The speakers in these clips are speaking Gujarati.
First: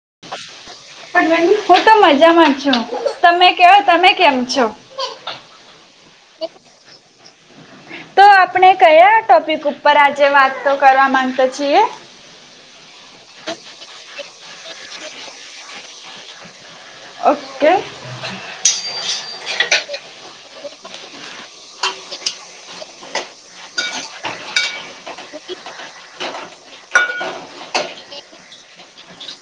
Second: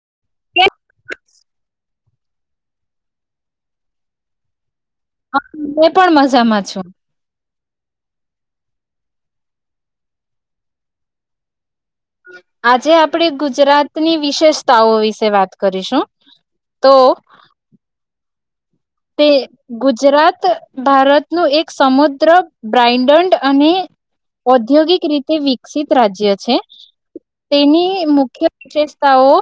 [unintelligible] મજામાં છો તમે ક તમે કેમ છો. હ મે પણ મજામાં છું. તો આપણે કયા ટોપિક ઉપર આજે વાત તો કરવા માંગતો છીએ. આજે આપણેે ગુજરાતની વિશેષતાઓ વિશે વાત કરીશું. તો ઓકે. તે ગુજરાત બ્રાન્ડડ અને ઔદ્યોગિક. રીતે વિકસિત રાજ્ય છે તેની મુખ્ય. વિશેષતાઓ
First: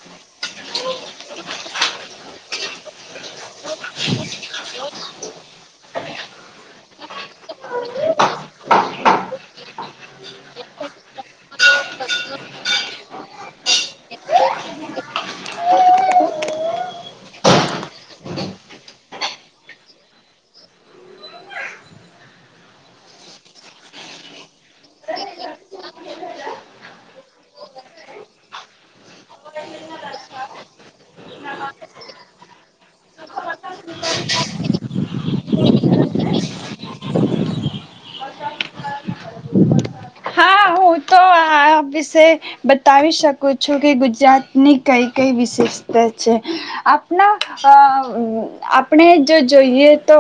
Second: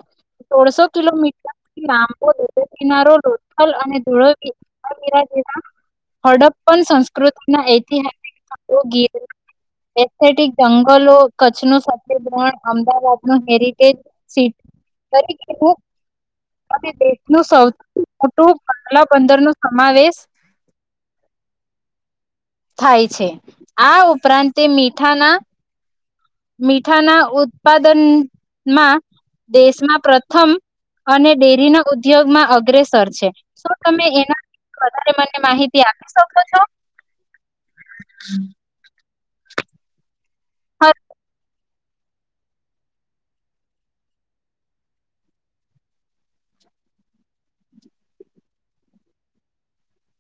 સોળસો કિલોમીટરથી લાંબો દરિયા કિનારો લોથલ અને ધૂળો. હડપ્પન સંસ્કૃતિના ઐતિહાસિક જંગલો કચ્છ ન સણ અમદાવાદ ન હેરિટેજટી તરીકેનું દેશનું સૌથી મોટું. પંદર નો સમાવેશ. થાય છે આ ઉપરાંત મીઠાના મીઠાના ઉત્પાદનમાં દેશમાં પ્રથમ અને ડેરીના ઉદ્યોગમાં અગ્રેસર છે શું તમે એના વધારે મને માહિતી આપી શકો છો. હમ. હા. હું તો આ વિશે બતાવી શકું છું કે ગુજરાતની કઈ કઈ વિશેષતા છે આપણા આપણે જો જોઈએ. તો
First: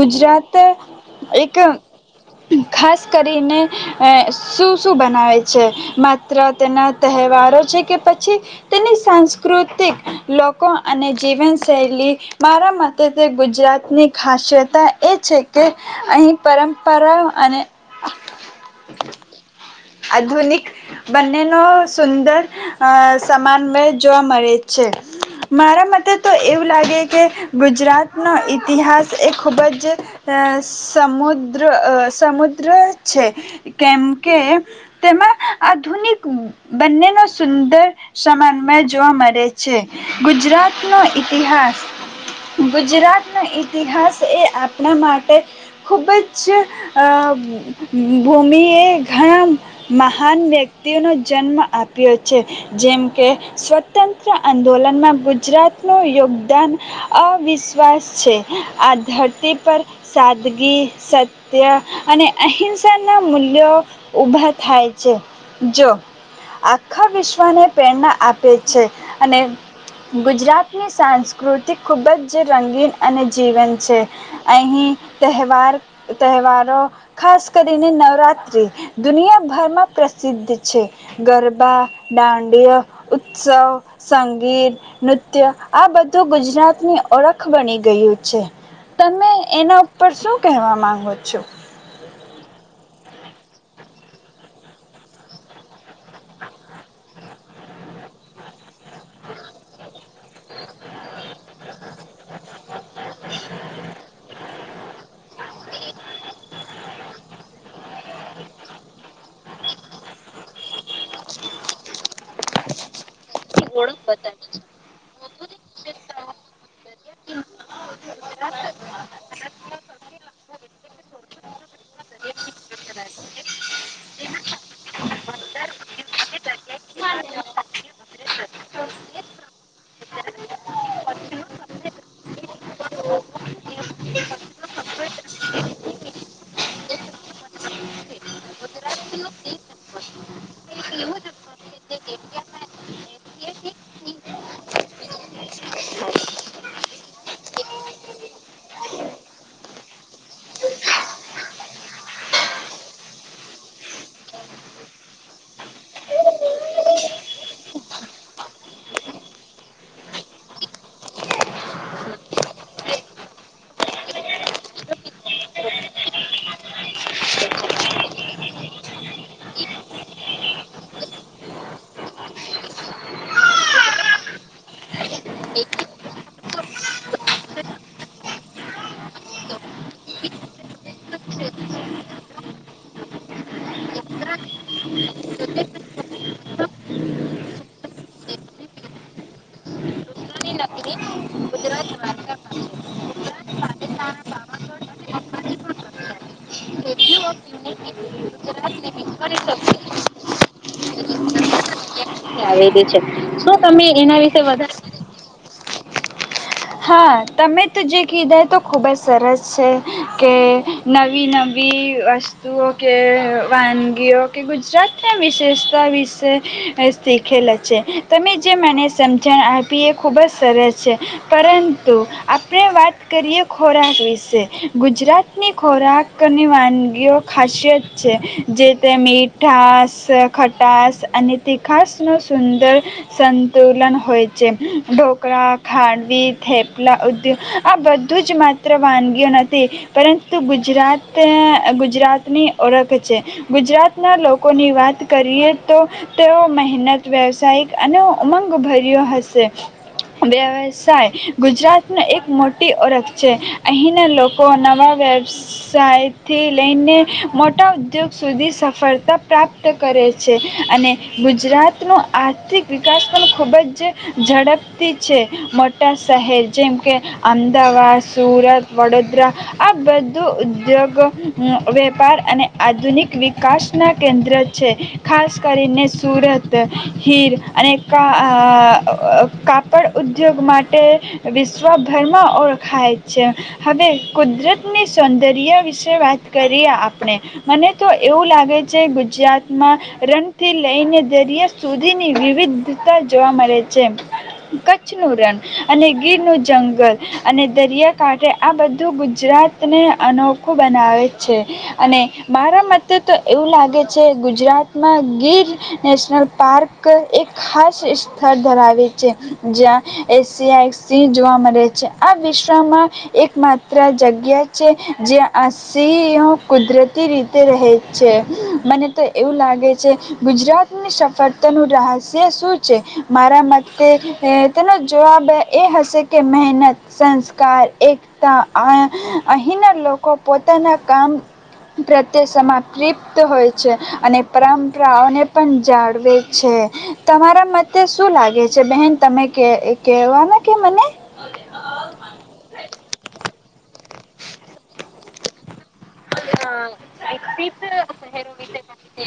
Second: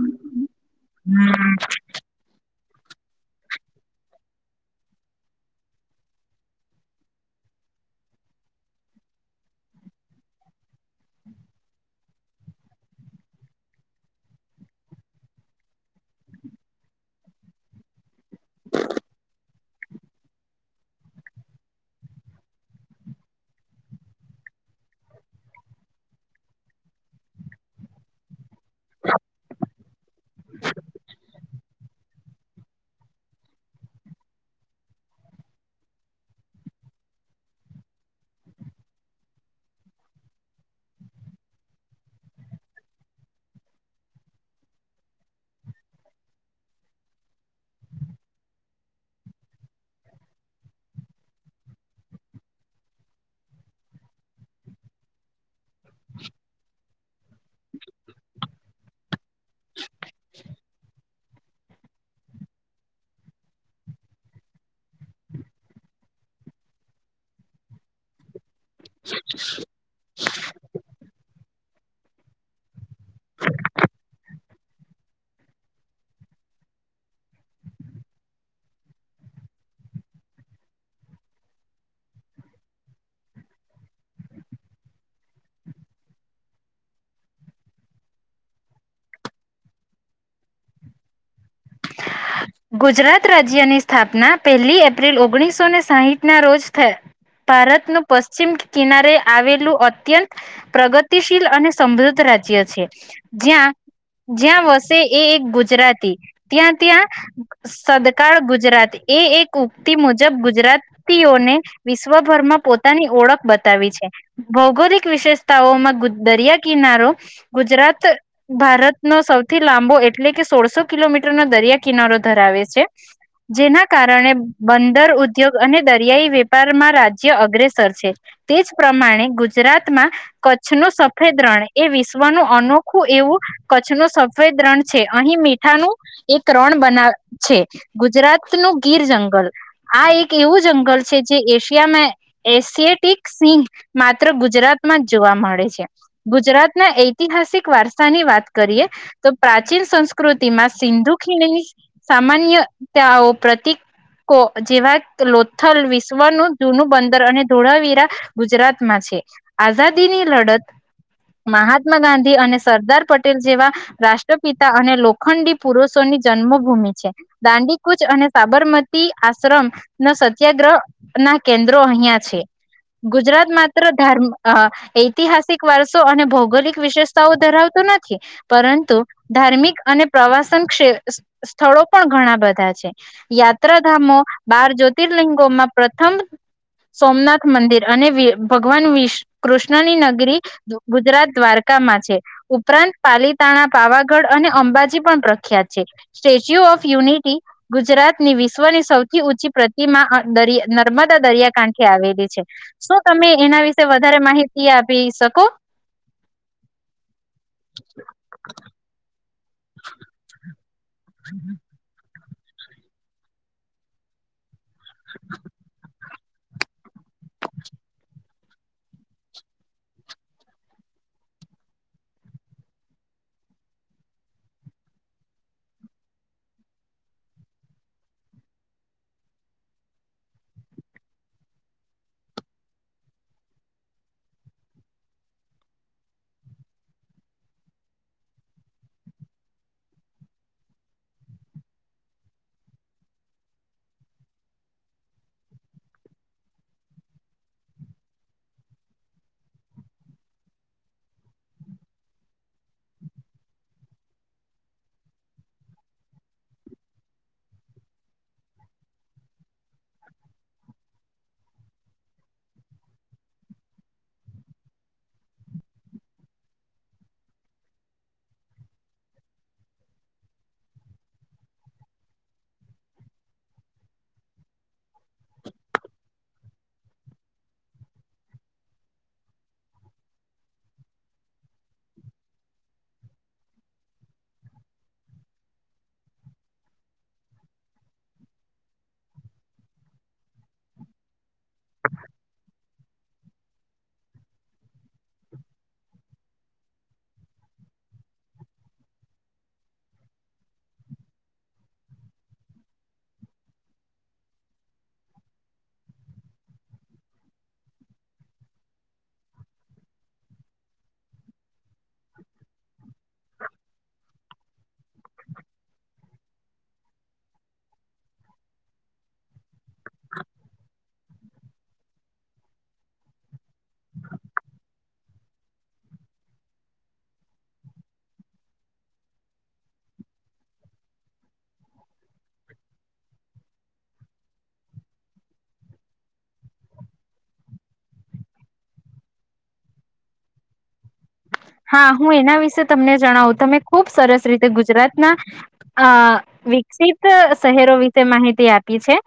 ગુજરાત એક. ખાસ કરીને. શું શું બનાવે છે માત્ર તેના તહેવારો છે કે પછી તેની સાંસ્કૃતિક લોકો અને જીવનશૈલી મારા મતે તે ગુજરાતની ખાસ્યતા એ છે કે અહીં પરંપરા અને. [inaudible] આધુનિક બંનેનો સુંદર સમાન્વય જોવા મળે છે મારા મતે તો એવું લાગે કે ગુજરાતનો. ઇતિહાસ એ ખૂબ જ સમુદ. જો અહ સમુદ્ર છે. કેમ કે તેમાં આધુનિક બંનેનો સુંદર સમન્વય જોવા મળે છે. ગુજરાત નો ઈતિહાસ ગુજરાત નો ઈતિહાસ એ આપણા માટે ખુબ જ અહ ભૂમિ એ ઘણા મહાન વ્યક્તિઓનો જન્મ આપ્યો છે. જેમકે સ્વતંત્ર આંદોલનમાં ગુજરાતનું યોગદાન અવિશ્વાસ છે. આ ધરતી પર સાદગી, સત્ય અને અહિંસાના મૂલ્યો ઉભા થાય છે. જો આખા વિશ્વને પ્રેરણા આપ તે છે, અને ગુજરાતની સાંસ્કૃતિ ખૂબ જ રંગીન અને જીવંત છે. અહીં તહેવાર તહેવારો ખાસ કરીને નવરાત્રિ દુનિયાભરમાં પ્રસિદ્ધ છે. ગરબા, દાંડ્ય ઉત્સવ, સંગીત, નૃત્ય આ બધું ગુજરાતની ઓળખ બની ગયું છે. તમે એના ઉપર શું કહેવા માંગો છો? ગુજરાત રાજ્યની સ્થાપના પહેલી એપ્રિલ ઓગણીસો ને સાઈટ ના રોજ થ ભારત નું પશ્ચિમ કિનારે આવેલું અત્યંત, પ્રગતિશીલ અને સમૃદ્ધ રાજ્ય છે. જ્યાં જ્યાં વસ તે એ એક ગુજરાતી, ત્યાં ત્યાં સદકાળ ગુજરાત. એ એક ઉક્તિ મુજબ ગુજરાતીઓને, વિશ્વભરમાં પોતાની ઓળખ બતાવી છે. ભૌગોલિક વિશેષતાઓમાં ગુ દરિયા કિનારો, ગુજરાત ભારતનો સૌથી લાંબો એ એટલે કે સોળસો કિલોમીટર ના દરિયા કિનારો ધરાવે છે. જેના કારણે બંદર ઉદ્યોગ અને દરિયાઈ વેપારમાં રાજ્ય અગ્રેસર છે. તે જ પ્રમાણે ગુજરાતમાં, કચ્છનું સફેદ રણ એ વિશ્વનું અનોખું એવું, કચ્છનું સફેદ રણ છે અહીં મીઠાનું, એક રણ બનાવ છે. ગુજરાતનું ગીર જંગલ આ એક એવું જંગલ છે જે એશિયામાં એશિએટિક સિંહ, માત્ર ગુજરાતમાં જ જોવા મળે છે. ગુજરાતના ઐતિહાસિક વારસાની વાત કરીએ, તો પ્રાચીન સંસ્કૃતિમાં સિંધુ ખીણની સામાન્યતાઓ પ્રતીકો જેવા લોથલ વિશ્વનું જૂનું બંદર અને ધોળાવીરા, ગુજરાતમાં છે. આઝાદીની લડત મહાત્મા ગાંધી અને સરદાર પટેલ જેવા, રાષ્ટ્રપિતા અને લોખંડી પુરુષોની જન્મભૂમિ છે. દાંડીકુચ અને સાબરમતી આશ્રમ ન સત્યાગ્રહ ના કેન્દ્રો અહિયાં છે. ગુજરાત માત્ર ધાર્મ અહ ઐતિહાસિક વારસો અને ભૌગોલિક વિશેષતાઓ ધરાવતો નથી, પરંતુ ધાર્મિક અને પ્રવાસન શે શ શ સ્થળો પણ ઘણા બધા છે. યાત્રાધામો બાર જ્યોતિર્લિંગોમાં પ્રથમ સોમનાથ મંદિર અને ભગવાન વિષ કૃષ્ણની નગરી, ગુજરાત દ્વારકામાં છે. ઉપરાંત પાલીતાણા, પાવાગઢ અને અંબાજી પણ પ્રખ્યાત છે. સ્ટેચ્યુ ઓફ યુનિટી ગુજરાત ની વિશ્વની સૌથી ઊંચી પ્રતિમા અહ દરય નર્મદા દરિયાકાંઠે આવેલ લી છે. આવેલી છે શું તમે શું એના વિશે તમે વધારે એના વિશે માહિતી વધારે આપી શકો? હા, તમે તો જે કીધા, એ તો ખુબ જ સરસ છે, કે નવી નવી તુંઓ કે વાનગીઓ કે ગુજ જરાતના વિશેષતા વિષે શીખેલા છે. તમે જે મને સમજણ આપી એ ખૂબ જ સરસ છે. પરંતુ, આપણે વાત કરીએ ખોરાક વિશે. ગુજરાતની ખોરાકની વાનગીઓ ખાસિયત છે. જે તે મીઠાસ, ખટાસ અને તીખાસનું સુંદર, સંતુલન હોય છે. ઢોકળા ખાંડ વી, થેપલા ઉદ્યોગ, આ બધું જ માત્ર વાનગીઓ નથી, પરંતુ ગુજરાત ગુજરાતની ઓળખ છે. ગુજરાતના લોકોની વાત કરીએ તો, તેઓ મહેનત, વ્યવસાયિક અને ઉમંગ ભર્યો હશે. વ વ્યસાય ગુજરાતને એક મોટી ઓળખ છે. અહીંના લોકો નવા વ્યવસાયથી લઈને, મોટા ઉદ્યોગ સુધી સફળતા પ્રાપ્ત કરે છે, અને ગુજરાતનો આર્થિક વિકાસ પણ ખૂબ જ, ઝડપથી છે. મો મોટા શહેર જેમ કે, અમદાવાદ, સુરત, વડોદરા આ બધું ઉદ્યોગ, વેપાર અને આધુનિક વિકાસના કેન્દ્ર છે. ખાસ કરીને સુરત હીર, અને કા કાપડ ઉદ્યોગ માટે ટે વિશ્વભરમાં ઓળખાય છે. હવે કુદરતની સૌંદર્ય વિશે વાત કરીએ આપણે. મને તો એવું લાગે છે, ગુજરાતમાં, રણથી લઈને દરિયા સુધીની વિવિધતા જોવા મળે છે. કચ્છનું રણ અને ગીર નું જંગલ, અને દરિયાકાંઠે આ બધ્ધું ગુજરાતને અનોખું બનાવે છે. અને મારા મતે તો એવું લાગે છે ગુજરાતમાં ગીર, નેશનલ પાર્ક એક ખાસ સ્થળ ધરાવે છે, જ્યાં એશિયાઈ સિંહ જોવા મળે છે. આ વિશ્વમાં, એકમાત્ર જગ્યા છે, જ્યાં આ સિંહો કુદરતી રીતે રહે છે. મને તો એવું લાગે છે, ગુજરાતની સફળતાનું રહસ્ય શું છે? મારા મતે તેનો જવાબ એ હશે, કે મહેનત, સંસ્કાર, એકતા. અહીંના લોકો પોતાના કામ પ્રત્યે સમાતિપ્ત હોય છે, અને પરંપરાઓને પણ જાળવે છે. તમારા મતે શું લાગે છે બહેન? તમે કે કેવાના કે મને? હા, હું એના વિશે તમને જણાવું. તમે ખુબ સરસ રીતે ગુજરાતના અ વિકસિત શહેરો વિશે માહિતી આપી છે.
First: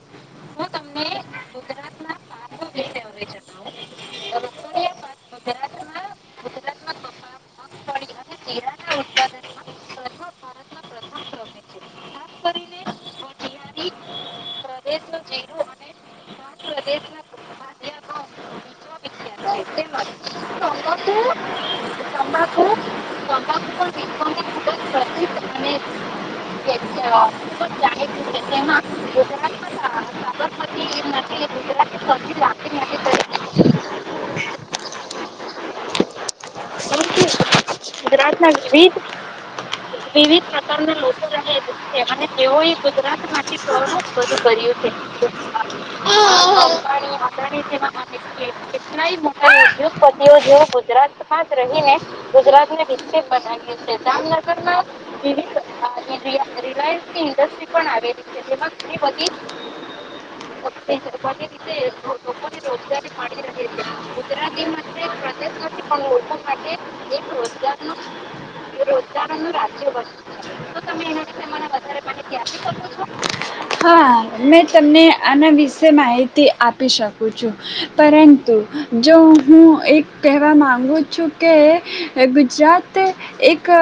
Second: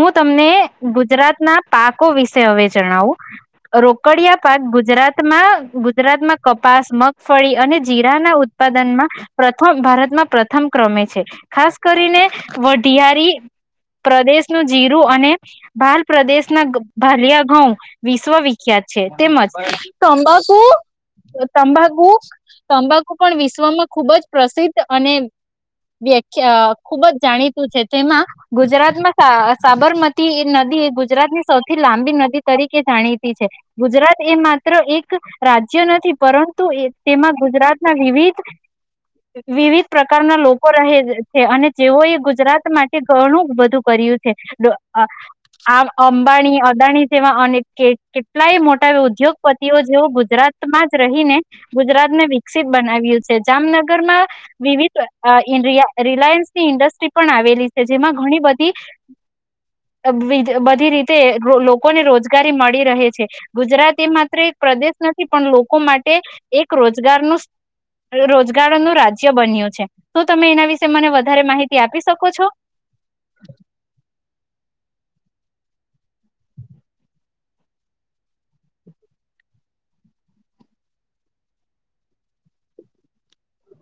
હું તમને ગુજરાતના પાકો વિશે હવે જણાવું. રોકડિયા પાક ગુજરાતમાં ગુજરાતમાં પાસ મગફળી અને જીરા ના ઉત્પાદનમાં, પ્રથમ ભારતમાં પ્રથમ ક્રમે છે, ખાસ કરીને વઢિયારી પ્રદેશનું જીરું અને, ભાલ પ્રદેશના ભાલિયા ઘઉં વિશ્વવિખ્યાત છે, તેમજ તંબાકુ તંબાકુ તંબાકુ પણ વિશ્વમાં ખુબ જ પ્રસિદ્ધ અને વ્યાખ્યા ખુબ જ જાણીતું છે તેમાં, ગુજરાતમાં સાબરમતી નદી એ ગુજરાતની સૌથી લાંબી નદી તરીકે જાણીતી છે, ગુજરાત એ માત્ર એક રાજ્ય નથી નથી પરંતુ તેમાં ગુજરાત ના વિવિધ વિવિધ. પ્રકારના લોકો રહે છે અને જેઓ એ ગુજરાત માટે ઘણું બધું કર્યું છે આ અંબાણી અદાણી જેવા અને કેટલાય મોટા ઉદ્યોગપતિઓ જેવો ગુજરાત. માં જ રહીને ગુજરાત ને વિકસિત બનાવ્યું છે જામનગરમાં. વિવિધ રિલાયન્સ ની ઇન્ડસ્ટ્રી પણ આવેલી છે જેમાં ઘણી બધી બધી રીતે લોકોને રોજગારી મળી રહે છે ગુજરાત એ માત્ર એક પ્રદેશના નથી કી નથી પણ લોકો માટે એક રોજગારનું રોજગારનું રાજ બન્યું છે શુ તમે એના વિશે મને વધારે માહિતી આપી શકો છો. હા મેં તમને આના વિશે માહિતી આપી શકું છું પરંતુ જો હું એક કહેવા માગું છું કે ગુજરાત એક. કે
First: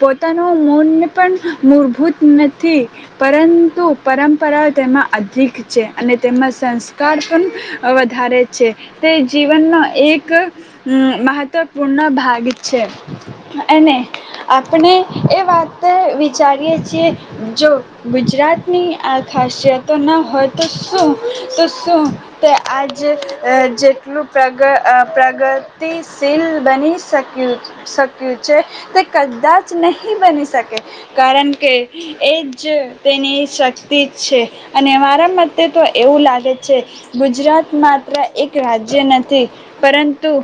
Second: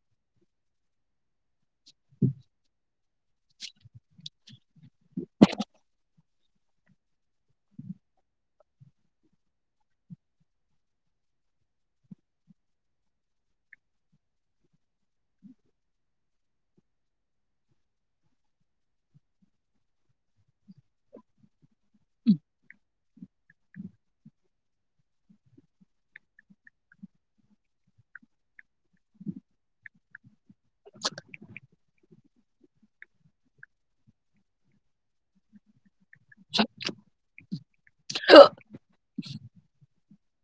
પોતાનું મન પણ મૂળભૂત નથી પરંતુ પરંપરાઓ તેમાં અધિક છે અને તેમાં સંસ્કાર પણ વધારે છે તે જીવનનો એક મહત્વપૂર્ણ ભાગ છે. અને આપણે એ વાત વિચારીય છીએ જો ગુજરાતની આ ખાસિયતો ના હોય તો શું. શુ તે આજ. જે જેટલું પ્રગ પ્રગતિશીલ બની શક્યું. શક્યું છે તે કદાચ નહી બની શકે. કારણ કે. એ જ તેની શક્તિ જ છે અને મારાં મતે તો એ એવું લાગે છે ગુજરાત માત્ર એક રાજ્ય નથી પરં તું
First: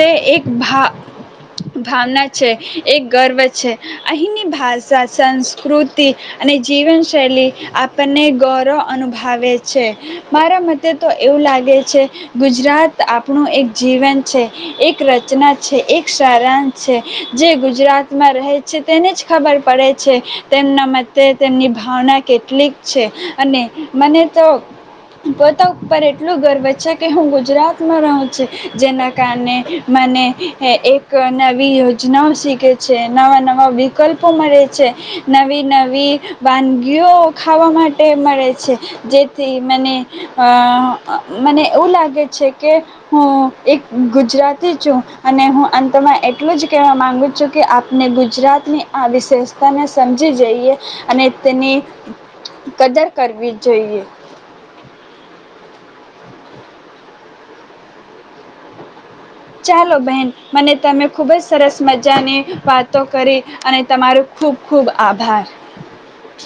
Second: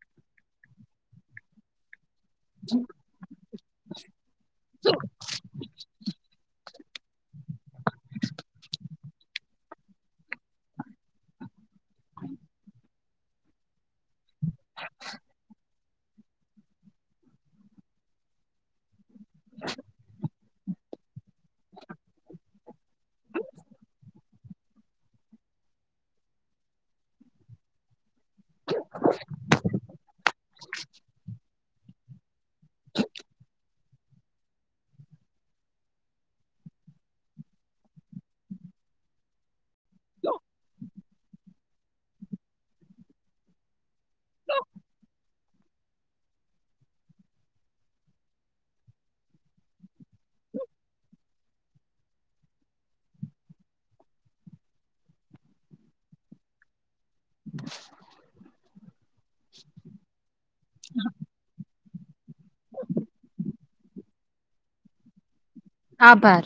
તે એક ભા ભાવના છે, એક ગર્વ છે. અહીની ભાષા સંસ્ કૃતિ અને જીવનશૈલી આપણને ગૌરવ અનુભાવેે છે. મારા મતે તો એવું લાગે છે ગુજરાત આપણું એક જીવન છે, એક રચના છે, એક સારાંશ છે, જે ગુજરાતમાં રહે છે, તેને જ ખબર પડે છે તેમના મતે તેમની ભાવના કેટલીક છે અને મને તો પોતા ઉપર એટલું ગર્વ છે કે હું ગુજરાતમાં રહું છું, જેના કારણે મને એ એક નવી યોજનાઓ શીખે છે, નવા નવા વિકલ્પો મળે છે, નવી નવી વાનગીઓ ખાવા માટે મળે છે, જેથી મને અહ મને એવું લાગે છે કે હું એક ગુજરાતી છું. અને હું અંતમાં એટલું જ કહેવા માંગુ છું કે આપને ગુજરાતની આ વિશેષતાને સમજી જઈએ અને તેની કદર કરવી જોઈએ. ચાલો બેહેન મને તમે ખુબજ સરસ મજાની વાતો કરી અને તમારું ખૂબ-ખૂબ આભાર. આભાર.